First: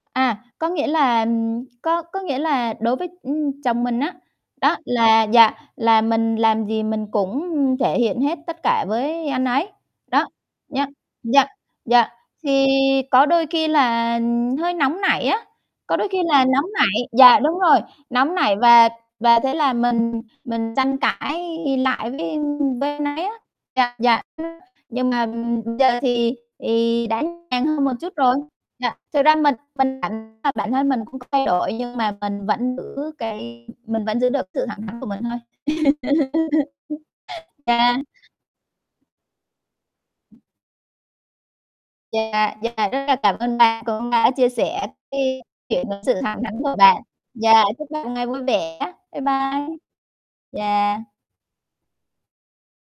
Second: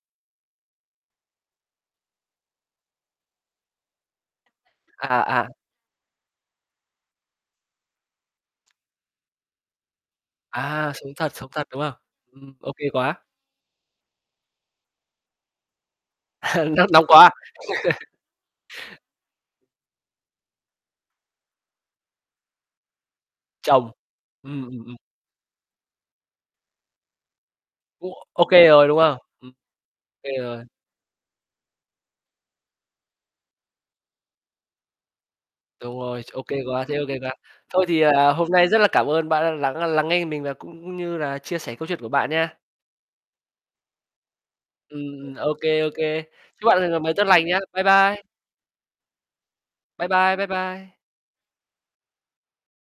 À, có nghĩa là, ừm có có nghĩa là đối với, ưm, chồng mình á, đó À, là, à. dạ, là mình làm gì mình cũng thể hiện hết tất cả với anh ấy. Đó, nhá À, sống thật, dạ, sống thật, đúng không? dạ, Ừm, thì ô kê quá. có đôi khi là hơi nóng nảy á, có đôi khi là nóng Nóng nóng nảy quá dạ, à. đúng rồi, nóng nảy và và thế là mình mình tranh cãi lại với, a, với anh ấy á. Chồng. Dạ, dạ, nhưng Ừm, ừm, ừm. nhưng mà, ừm, giờ thì thì đã nhàn hơn một Ô chút rồi. Ô kê rồi, Dạ. đúng không? Thực ra Ừm. mình mình Kê bản rồi. bản thân mình cũng có thay đổi, nhưng mà mình vẫn giữ cái mình vẫn giữ được sự thẳng thắn của mình thôi. Đúng rồi, ô kê quá, thế ô kê quá. Thôi Dạ. thì, à, hôm nay rất là cảm ơn bạn đã lắng, a, lắng nghe mình và cũng như là chia sẻ câu chuyện của bạn Dạ, nha. dạ, rất là cảm ơn bạn cũng đã chia sẻ Ừm, cái ô kê, chuyện ô sự kê. thẳng thắn Chúc của bạn một ngày bạn. mới tốt lành nhá. Dạ, Bye chúc bạn một bye! ngày vui vẻ. Bye bye! Bye bye, bye bye! Dạ.